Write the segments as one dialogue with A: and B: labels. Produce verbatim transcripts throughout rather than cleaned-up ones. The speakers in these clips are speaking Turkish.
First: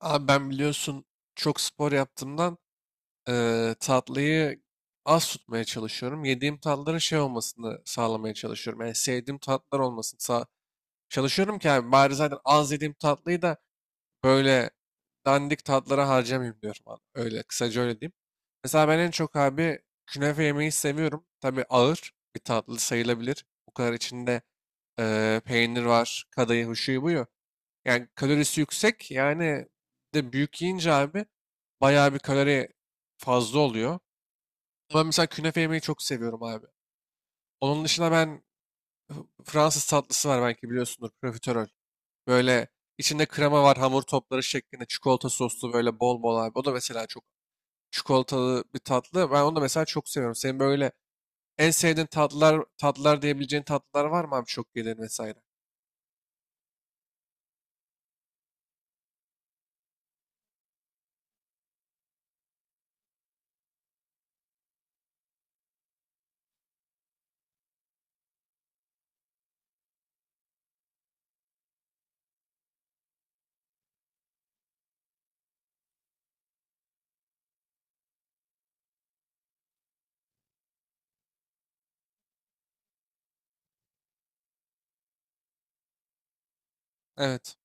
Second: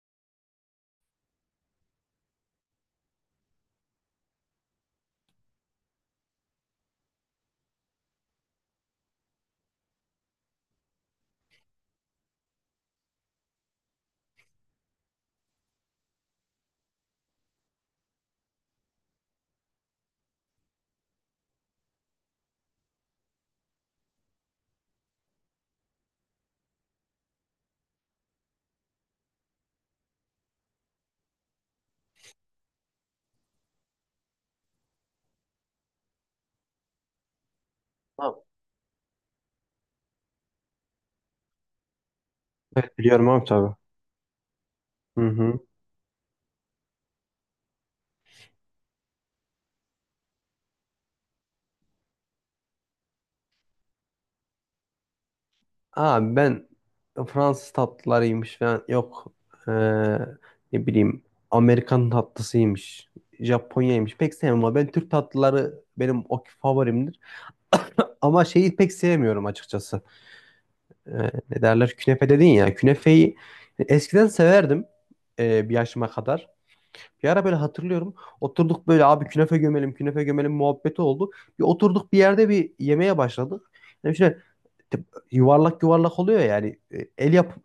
A: Abi ben biliyorsun çok spor yaptığımdan eee, tatlıyı az tutmaya çalışıyorum. Yediğim tatlıların şey olmasını sağlamaya çalışıyorum. Yani sevdiğim tatlar olmasını sağ çalışıyorum ki abi bari zaten az yediğim tatlıyı da böyle dandik tatlara harcamayayım diyorum abi. Öyle kısaca öyle diyeyim. Mesela ben en çok abi künefe yemeyi seviyorum. Tabii ağır bir tatlı sayılabilir. Bu kadar içinde eee, peynir var, kadayıf, şuyu buyu. Yani kalorisi yüksek. Yani bir de büyük yiyince abi bayağı bir kalori fazla oluyor. Ama ben mesela künefe yemeyi çok seviyorum abi. Onun dışında
B: Tamam.
A: ben Fransız tatlısı var belki biliyorsundur profiterol. Böyle içinde
B: Biliyorum abi
A: krema
B: tabii.
A: var hamur topları şeklinde
B: Hı
A: çikolata
B: hı.
A: soslu böyle bol bol abi. O da mesela çok çikolatalı bir tatlı. Ben onu da mesela çok seviyorum. Senin böyle en sevdiğin tatlılar tatlılar diyebileceğin tatlılar var mı abi çok yediğin vesaire?
B: Abi ben Fransız tatlılarıymış falan yok. Ee, ne bileyim, Amerikan tatlısıymış. Japonya'ymış. Pek sevmem ama ben Türk tatlıları benim o favorimdir. Ama şeyi pek sevmiyorum açıkçası. Ee, ne derler? Künefe dedin ya. Künefeyi eskiden severdim e, bir yaşıma kadar. Bir ara böyle hatırlıyorum. Oturduk böyle abi künefe gömelim, künefe gömelim muhabbeti oldu. Bir oturduk bir yerde bir yemeğe başladık. Yani tip- yuvarlak yuvarlak oluyor ya, yani E, el yap
A: Evet.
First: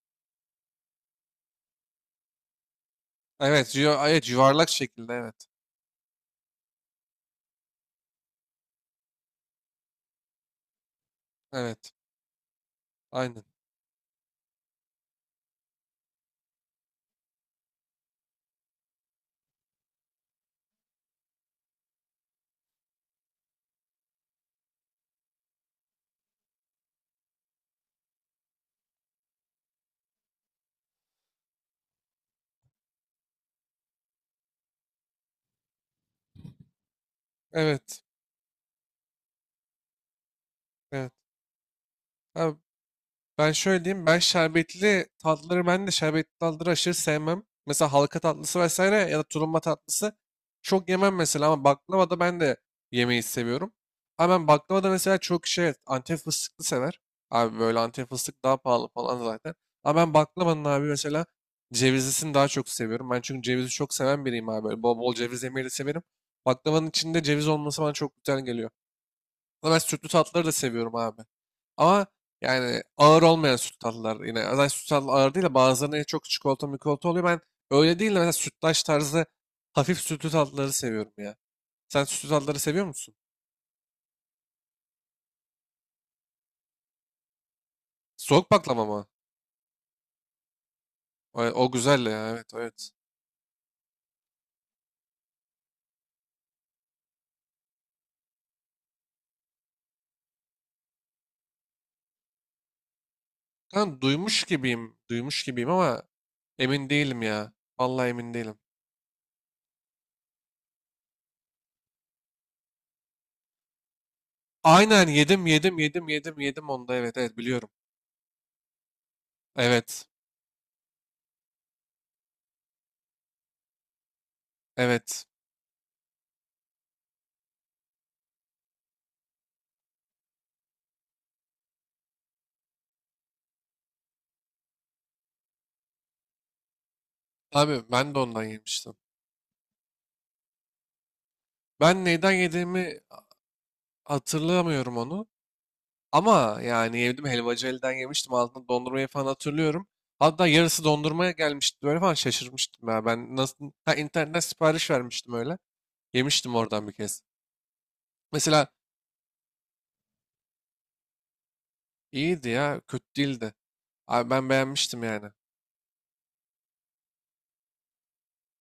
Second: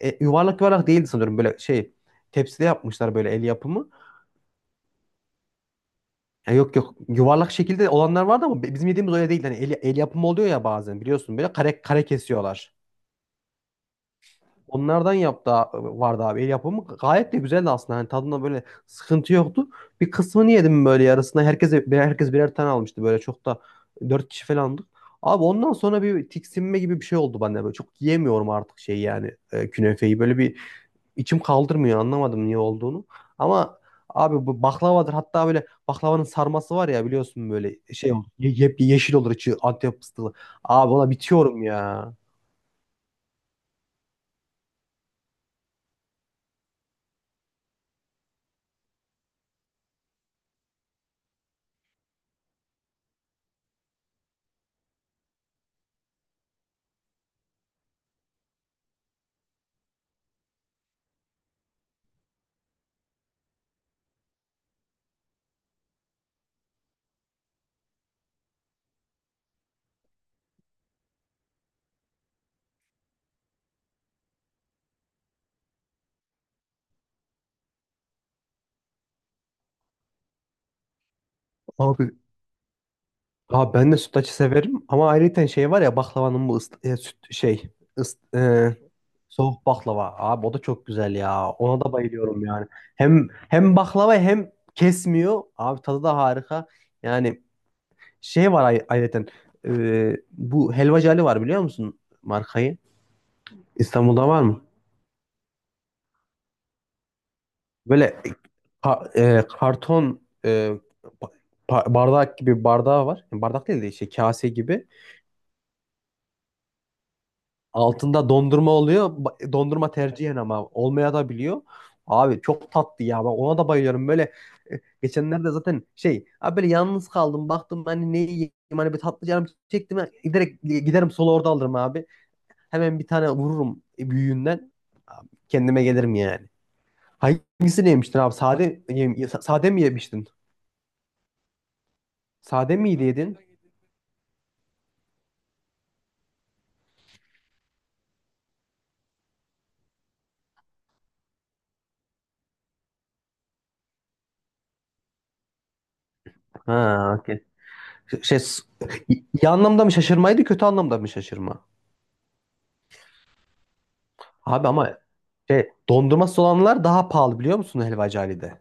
B: e, e, yuvarlak yuvarlak değildi sanırım, böyle şey tepside yapmışlar, böyle el
A: Evet,
B: yapımı.
A: yu- evet yuvarlak şekilde evet.
B: Ya yok yok, yuvarlak şekilde olanlar vardı ama bi- bizim yediğimiz öyle değil. Hani el, el yapımı oluyor ya bazen, biliyorsun, böyle kare
A: Evet.
B: kare kesiyorlar.
A: Aynen.
B: Onlardan yaptı vardı abi, el yapımı, gayet de güzeldi aslında. Hani tadında böyle sıkıntı yoktu. Bir kısmını yedim böyle, yarısına. Herkese birer herkes birer tane almıştı, böyle çok da dört kişi falandık. Abi ondan sonra bir tiksinme gibi bir şey oldu bende. Böyle çok yiyemiyorum artık, şey yani e, künefeyi. Böyle bir İçim kaldırmıyor, anlamadım niye olduğunu. Ama abi bu baklavadır, hatta böyle baklavanın sarması var ya, biliyorsun, böyle
A: Evet.
B: şey olur. Ye yep- yeşil olur içi, Antep fıstıklı. Abi ona
A: Evet.
B: bitiyorum ya.
A: Abi ben şöyle diyeyim. Ben şerbetli tatlıları ben de şerbetli tatlıları aşırı sevmem. Mesela halka tatlısı vesaire ya da tulumba tatlısı çok yemem mesela ama baklava da ben de yemeyi seviyorum. Ama ben baklava da mesela çok şey evet, Antep fıstıklı sever. Abi böyle Antep fıstık daha pahalı falan zaten. Ama ben baklavanın abi mesela cevizlisini daha çok seviyorum. Ben çünkü cevizi çok seven biriyim abi. Böyle bol bol ceviz yemeyi de severim. Baklavanın içinde ceviz olması bana çok güzel geliyor. Ama ben sütlü tatlıları da seviyorum abi. Ama yani ağır olmayan süt tatlılar. Yine zaten süt tatlı ağır değil de bazılarında çok çikolata mikolata oluyor. Ben öyle değil de mesela sütlaç tarzı hafif sütlü tatlıları seviyorum ya. Sen
B: Abi,
A: sütlü tatlıları seviyor musun?
B: abi ben de sütlaçı severim ama ayrıca şey var ya, baklavanın bu ıs- e, süt şey ıs-
A: Soğuk
B: e,
A: baklava mı?
B: soğuk baklava. Abi o da çok güzel
A: O,
B: ya.
A: o
B: Ona da
A: güzel ya,
B: bayılıyorum
A: evet,
B: yani.
A: evet.
B: Hem hem baklava, hem kesmiyor. Abi tadı da harika. Yani şey var, ay ayrıca e, bu Helvacı Ali var, biliyor musun markayı?
A: Kan
B: İstanbul'da var
A: duymuş
B: mı?
A: gibiyim. Duymuş gibiyim ama emin değilim ya. Vallahi
B: Böyle
A: emin değilim.
B: ka- e, karton, e, ba- ba- bardak gibi, bardağı var. Yani bardak değil de işte kase gibi.
A: Aynen, yedim yedim yedim yedim yedim onda, evet, evet, biliyorum.
B: Altında dondurma oluyor. Ba- Dondurma
A: Evet,
B: tercihen ama olmaya da biliyor. Abi çok tatlı ya. Ben ona da bayılıyorum. Böyle
A: evet.
B: geçenlerde zaten şey abi, böyle yalnız kaldım. Baktım hani ne yiyeyim, hani bir tatlı canım çektim. Direkt giderim solo, orada alırım abi. Hemen bir tane vururum büyüğünden. Kendime gelirim yani.
A: Abi
B: Hangisini
A: ben de
B: yemiştin abi?
A: ondan
B: Sade,
A: yemiştim.
B: yem- sade mi yemiştin?
A: Ben neyden
B: Sade
A: yediğimi
B: miydi yedin?
A: hatırlamıyorum onu. Ama yani yedim helvacı elden yemiştim altında dondurmayı falan hatırlıyorum. Hatta yarısı dondurmaya gelmişti böyle falan şaşırmıştım ya. Ben nasıl ha, internetten sipariş vermiştim öyle. Yemiştim oradan bir
B: Ha,
A: kez.
B: okey. Şey, s-
A: Mesela
B: iyi anlamda mı şaşırmaydı, kötü anlamda mı şaşırma?
A: iyiydi ya, kötü değildi. Abi ben
B: Abi ama
A: beğenmiştim yani.
B: şey, dondurması olanlar daha pahalı, biliyor musun helvacı Ali'de?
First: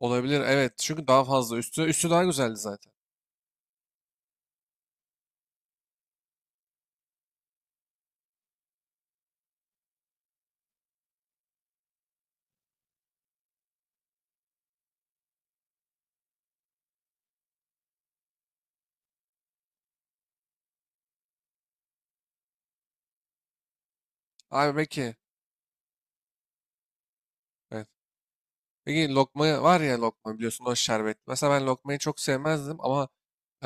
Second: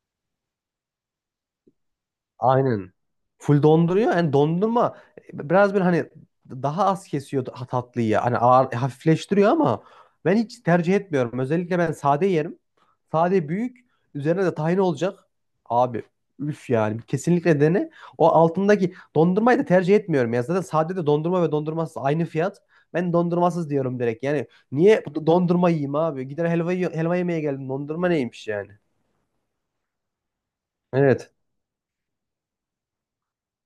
A: Olabilir, evet, çünkü daha fazla üstü üstü daha güzeldi zaten.
B: Aynen. Full donduruyor. Yani dondurma biraz böyle hani daha az kesiyor ta- tatlıyı. Hani ağır, hafifleştiriyor ama ben hiç tercih etmiyorum. Özellikle ben sade yerim. Sade büyük. Üzerine de tahin olacak. Abi üf yani. Kesinlikle dene. O altındaki dondurmayı da tercih etmiyorum. Ya zaten sade de dondurma ve dondurmasız aynı fiyat. Ben dondurmasız diyorum direkt. Yani
A: Abi
B: niye
A: peki,
B: dondurma yiyeyim abi? Gider helva, yiyor- helva yemeye geldim.
A: evet.
B: Dondurma neymiş yani?
A: Peki lokma var ya, lokma biliyorsun o şerbet.
B: Evet.
A: Mesela ben lokmayı çok sevmezdim ama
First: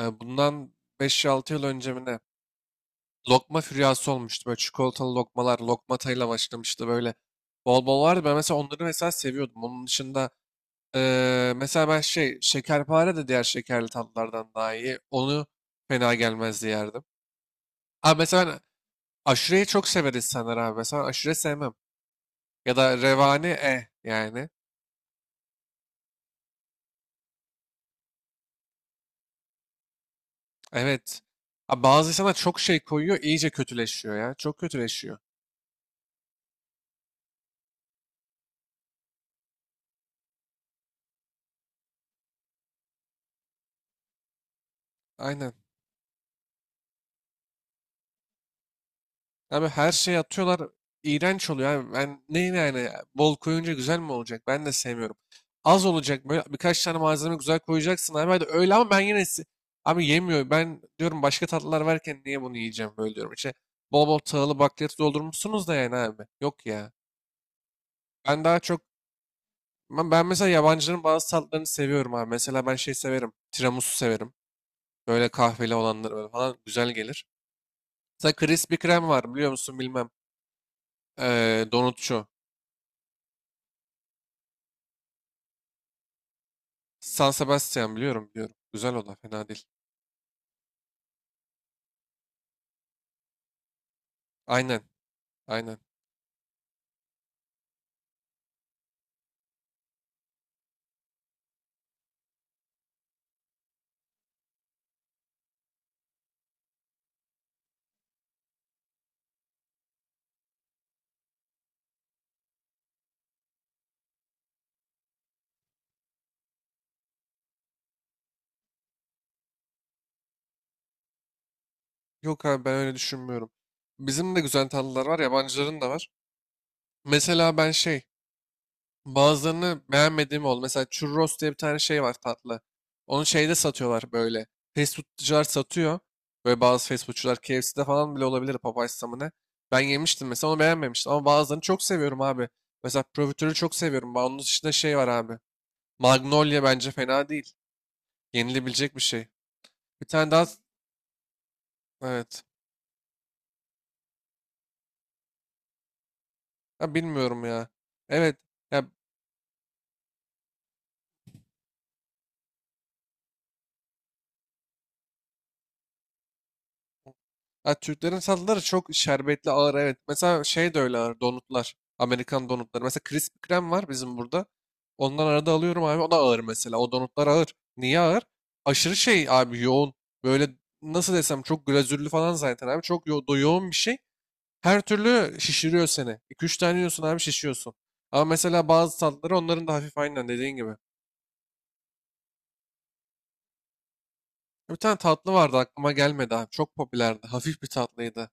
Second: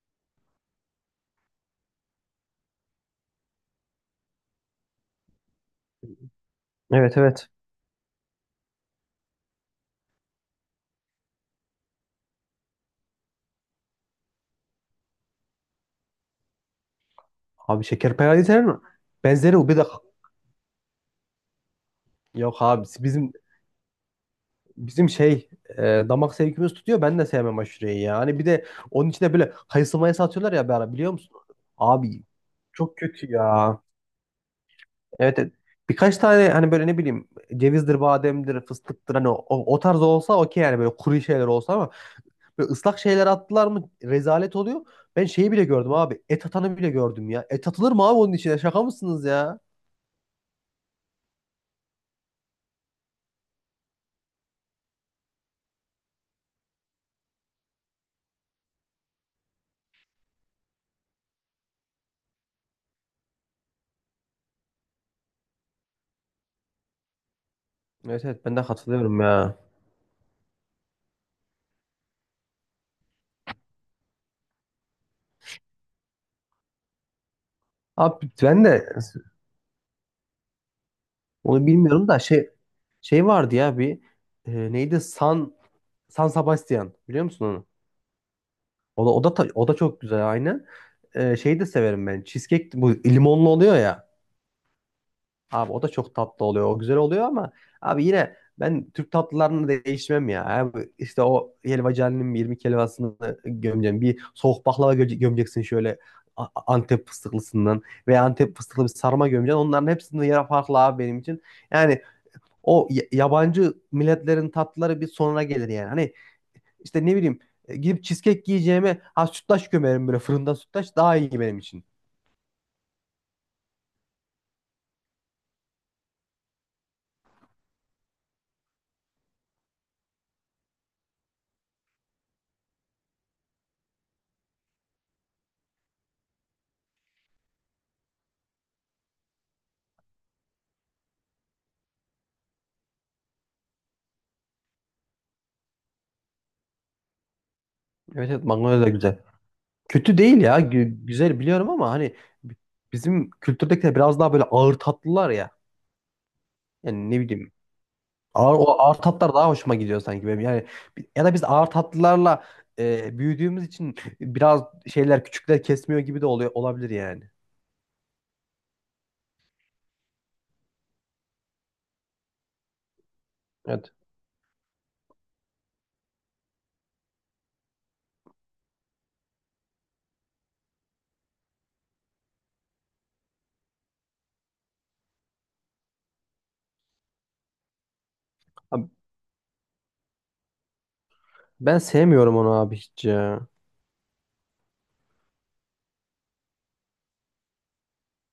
A: e, bundan beş altı yıl önce mi ne? Lokma füryası olmuştu. Böyle çikolatalı lokmalar, lokmatayla başlamıştı böyle.
B: Evet, evet.
A: Bol bol vardı. Ben mesela onları mesela seviyordum. Onun dışında eee, mesela ben şey şekerpare de diğer şekerli tatlılardan daha iyi. Onu fena gelmezdi yerdim.
B: Abi
A: Ha mesela ben
B: şekerpareler mi? Benzeri
A: aşureyi
B: o, bir de
A: çok sever insanlar abi. Mesela aşure sevmem.
B: yok
A: Ya
B: abi
A: da
B: bizim
A: revani eh yani.
B: bizim şey e, damak zevkimiz tutuyor. Ben de sevmem aşureyi yani, bir de onun içine böyle kayısı mayısı atıyorlar ya bir ara, biliyor
A: Evet.
B: musun?
A: Ha, bazı
B: Abi
A: insanlar çok şey
B: çok
A: koyuyor
B: kötü
A: iyice
B: ya.
A: kötüleşiyor ya. Çok kötüleşiyor.
B: Evet, evet. Birkaç tane hani böyle, ne bileyim, cevizdir, bademdir, fıstıktır, hani o, o tarz olsa okey yani, böyle kuru şeyler olsa ama böyle ıslak şeyler attılar mı rezalet oluyor. Ben şeyi
A: Aynen.
B: bile gördüm abi. Et atanı bile gördüm ya. Et atılır mı abi onun içine? Şaka mısınız ya?
A: Abi her şeyi atıyorlar. İğrenç oluyor abi. Ben ne yani bol koyunca güzel mi olacak? Ben de sevmiyorum. Az olacak, böyle birkaç tane malzeme güzel koyacaksın abi. Hadi öyle ama ben yine se- abi yemiyor. Ben diyorum başka tatlılar varken niye bunu yiyeceğim böyle diyorum. İşte bol bol tahıllı bakliyatı doldurmuşsunuz da yani abi. Yok ya.
B: Evet,
A: Ben
B: evet, ben
A: daha
B: de
A: çok
B: katılıyorum ya.
A: ben, ben mesela yabancıların bazı tatlarını seviyorum abi. Mesela ben şey severim. Tiramisu severim. Böyle kahveli olanları böyle falan güzel gelir.
B: Abi
A: Mesela
B: ben
A: Krispy
B: de
A: Kreme var biliyor musun bilmem. Ee,
B: onu bilmiyorum da
A: donutçu.
B: şey şey vardı ya bir, e, neydi, San San Sebastian, biliyor
A: San
B: musun onu?
A: Sebastian biliyorum, biliyorum. Güzel, o
B: O da
A: da
B: o da
A: fena
B: ta-
A: değil.
B: o da çok güzel, aynı. E, şeyi de severim ben. Cheesecake, bu limonlu oluyor ya.
A: Aynen,
B: Abi
A: aynen.
B: o da çok tatlı oluyor. O güzel oluyor ama abi yine ben Türk tatlılarını değişmem ya. Abi işte o helvacının yirmi helvasını gömeceğim. Bir soğuk baklava göme- gömeceksin, şöyle A- Antep fıstıklısından veya Antep fıstıklı bir sarma gömeceksin. Onların hepsinin yeri farklı abi benim için. Yani O y- yabancı milletlerin tatlıları bir sonra gelir yani. Hani işte ne bileyim, e, gidip cheesecake yiyeceğime ha, sütlaç gömerim, böyle fırında sütlaç daha iyi benim için.
A: Yok abi ben öyle düşünmüyorum. Bizim de güzel tatlılar var, yabancıların da var. Mesela ben şey bazılarını beğenmediğim oldu. Mesela churros diye bir tane şey var tatlı. Onu şeyde satıyorlar böyle. Fast foodcular satıyor. Böyle bazı fast foodcular K F C'de falan bile olabilir, Popeyes'ta mı ne. Ben yemiştim mesela onu beğenmemiştim. Ama bazılarını çok seviyorum abi. Mesela profiterolü çok seviyorum. Onun dışında şey var abi. Magnolia bence fena değil.
B: Evet, evet, magnolia da
A: Yenilebilecek bir
B: güzel.
A: şey. Bir
B: Kötü
A: tane
B: değil
A: daha
B: ya, gü- güzel, biliyorum ama hani
A: evet.
B: b- bizim kültürdekiler biraz daha böyle ağır tatlılar ya.
A: Ha,
B: Yani ne
A: bilmiyorum
B: bileyim,
A: ya. Evet.
B: ağır, o
A: Ya,
B: ağır tatlar daha hoşuma gidiyor sanki benim. Yani bi- ya da biz ağır tatlılarla e, büyüdüğümüz için biraz şeyler küçükler kesmiyor gibi de oluyor, olabilir yani.
A: ha, Türklerin tatlıları çok şerbetli ağır, evet. Mesela şey de öyle ağır donutlar. Amerikan donutları. Mesela Krispy Kreme var
B: Evet.
A: bizim burada. Ondan arada alıyorum abi. O da ağır mesela. O donutlar ağır. Niye ağır? Aşırı şey abi, yoğun. Böyle nasıl desem çok glazürlü falan zaten abi. Çok yo do- yoğun bir şey. Her türlü şişiriyor seni. iki üç tane yiyorsun abi şişiyorsun. Ama mesela
B: Abi
A: bazı tatlıları onların da hafif aynen dediğin gibi.
B: ben sevmiyorum onu abi hiç ya.
A: Bir tane tatlı vardı aklıma gelmedi abi. Çok popülerdi. Hafif bir tatlıydı.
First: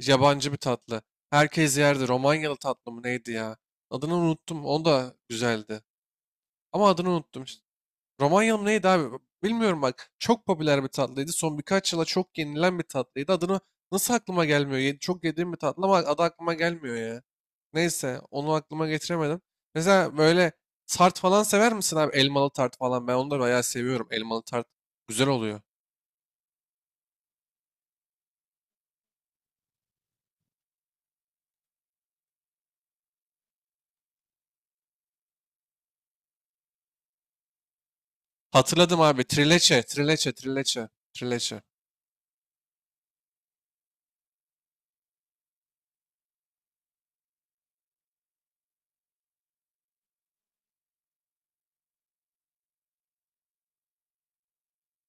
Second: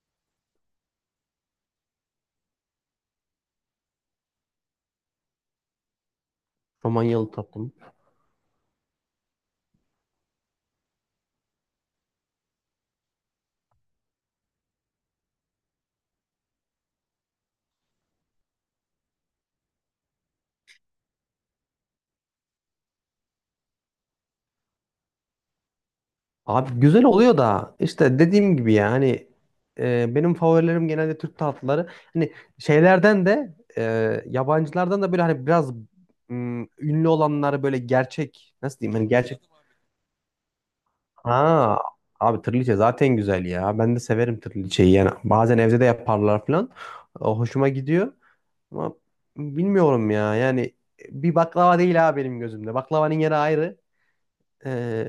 A: Yabancı bir tatlı. Herkes yerdi. Romanyalı tatlı mı neydi ya? Adını unuttum. O da güzeldi. Ama adını
B: Romanyalı
A: unuttum.
B: tatlım.
A: Romanyalı mı neydi abi? Bilmiyorum bak. Çok popüler bir tatlıydı. Son birkaç yıla çok yenilen bir tatlıydı. Adını nasıl aklıma gelmiyor? Ye- çok yediğim bir tatlı ama adı aklıma gelmiyor ya. Neyse onu aklıma getiremedim. Mesela böyle tart falan sever misin abi? Elmalı tart falan. Ben onu da bayağı seviyorum. Elmalı tart güzel oluyor.
B: Abi güzel oluyor da işte dediğim gibi ya, hani e, benim favorilerim genelde Türk tatlıları. Hani şeylerden de e, yabancılardan da böyle, hani biraz mm, ünlü olanlar, böyle gerçek, nasıl diyeyim,
A: Hatırladım
B: hani
A: abi.
B: gerçek.
A: Trileçe, trileçe, trileçe, trileçe.
B: Ha, abi tırliçe zaten güzel ya. Ben de severim tırliçeyi yani, bazen evde de yaparlar falan. O hoşuma gidiyor ama bilmiyorum ya yani, bir baklava değil ha benim gözümde. Baklavanın yeri ayrı. Ee,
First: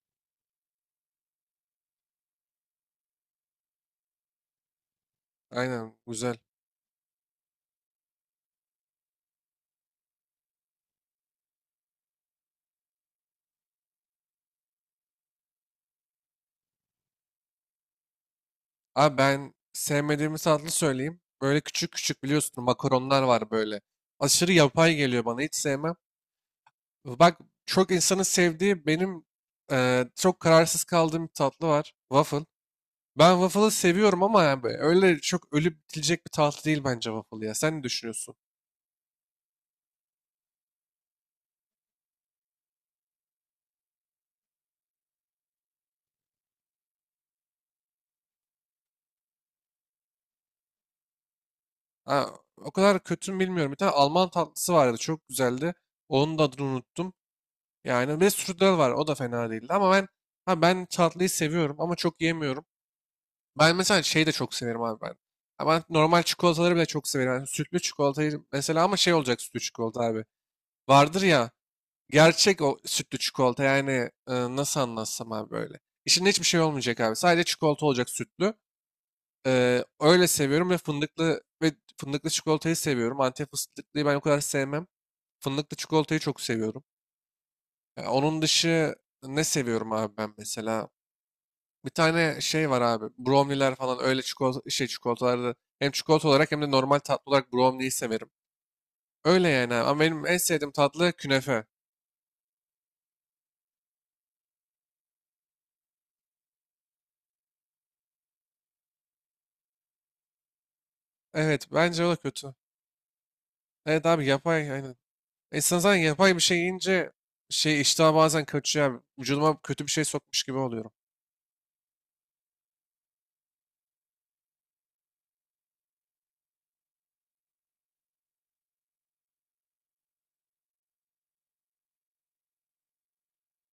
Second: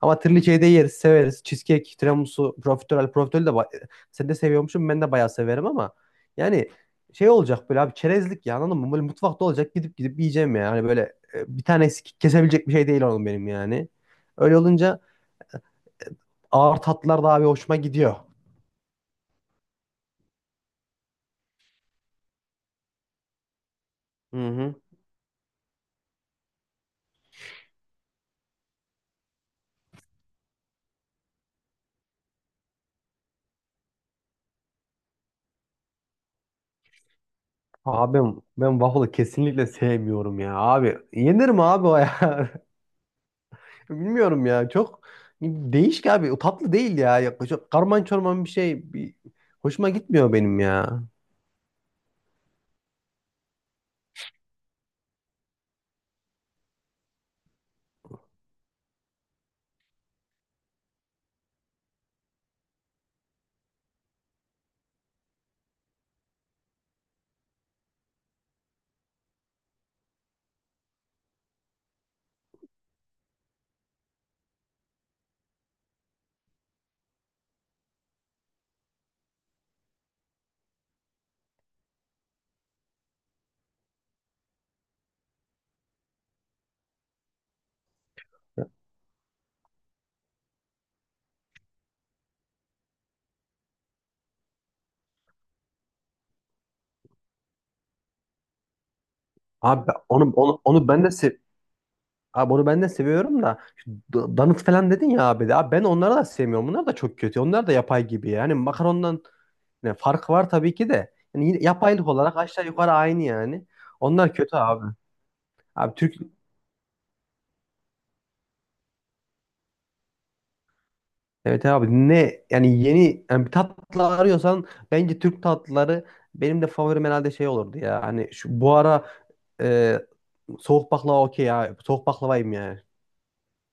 B: ama trileçeyi de yeriz, severiz. Cheesecake, tiramisu, profiterol. Profiterol de ba- sen de seviyormuşum, ben de bayağı severim ama
A: Aynen güzel.
B: yani şey olacak böyle abi, çerezlik ya, anladın mı? Böyle mutfakta olacak, gidip gidip yiyeceğim ya. Hani böyle e, bir tane eksik kesebilecek bir şey değil onun benim yani. Öyle olunca ağır tatlılar da abi hoşuma gidiyor.
A: Abi ben sevmediğimiz tatlı söyleyeyim. Böyle küçük küçük biliyorsun makaronlar var böyle.
B: Hı
A: Aşırı
B: hı.
A: yapay geliyor bana hiç sevmem. Bak çok insanın sevdiği benim e, çok kararsız kaldığım bir tatlı var. Waffle. Ben waffle'ı seviyorum ama yani böyle öyle çok ölüp bitilecek bir tatlı değil bence waffle ya. Sen ne
B: Abi
A: düşünüyorsun?
B: ben ben waffle'ı kesinlikle sevmiyorum ya abi. Yenir mi abi o ya? Bilmiyorum ya, çok değişik abi. O tatlı değil ya. Yaklaşık karman çorman bir şey. Bir... Hoşuma gitmiyor benim ya.
A: Ha, o kadar kötü mü bilmiyorum. Bir tane Alman tatlısı vardı çok güzeldi. Onun da adını unuttum. Yani bir de strudel var o da fena değildi ama ben ha, ben tatlıyı seviyorum ama çok yemiyorum. Ben mesela şeyi de çok severim abi ben. Ama normal çikolataları bile çok severim. Yani sütlü çikolatayı mesela ama şey olacak sütlü çikolata abi. Vardır ya gerçek o sütlü çikolata yani e, nasıl anlatsam abi böyle. İçinde hiçbir şey olmayacak abi. Sadece çikolata olacak sütlü. Ee, öyle seviyorum ve fındıklı ve fındıklı çikolatayı seviyorum. Antep fıstıklıyı ben o kadar sevmem. Fındıklı çikolatayı çok seviyorum. Ya onun dışı ne seviyorum abi ben mesela? Bir tane şey var abi. Brownie'ler falan öyle çikolata, şey çikolatalarda hem çikolata olarak hem de normal tatlı olarak brownie'yi severim. Öyle yani abi.
B: Abi ben-
A: Ama benim
B: onu
A: en
B: onu,
A: sevdiğim
B: onu ben de
A: tatlı
B: sev
A: künefe.
B: Abi onu ben de seviyorum da şu da- danıt falan dedin ya abi de. Abi ben onları da sevmiyorum. Bunlar da çok kötü. Onlar da yapay gibi. Yani makarondan ne farkı var tabii ki de. Yani yine
A: Evet bence
B: yapaylık
A: o da
B: olarak
A: kötü.
B: aşağı yukarı aynı yani.
A: Evet abi
B: Onlar kötü
A: yapay
B: abi.
A: aynen. İnsan
B: Abi
A: zaten
B: Türk
A: yapay bir şey yiyince şey iştah bazen kaçıyor abi. Vücuduma kötü bir şey sokmuş gibi oluyorum.
B: Evet abi, ne yani, yeni yani bir tatlı arıyorsan bence Türk tatlıları, benim de favorim herhalde şey olurdu ya. Hani şu bu ara e, soğuk baklava okey ya. Soğuk baklavayım ya.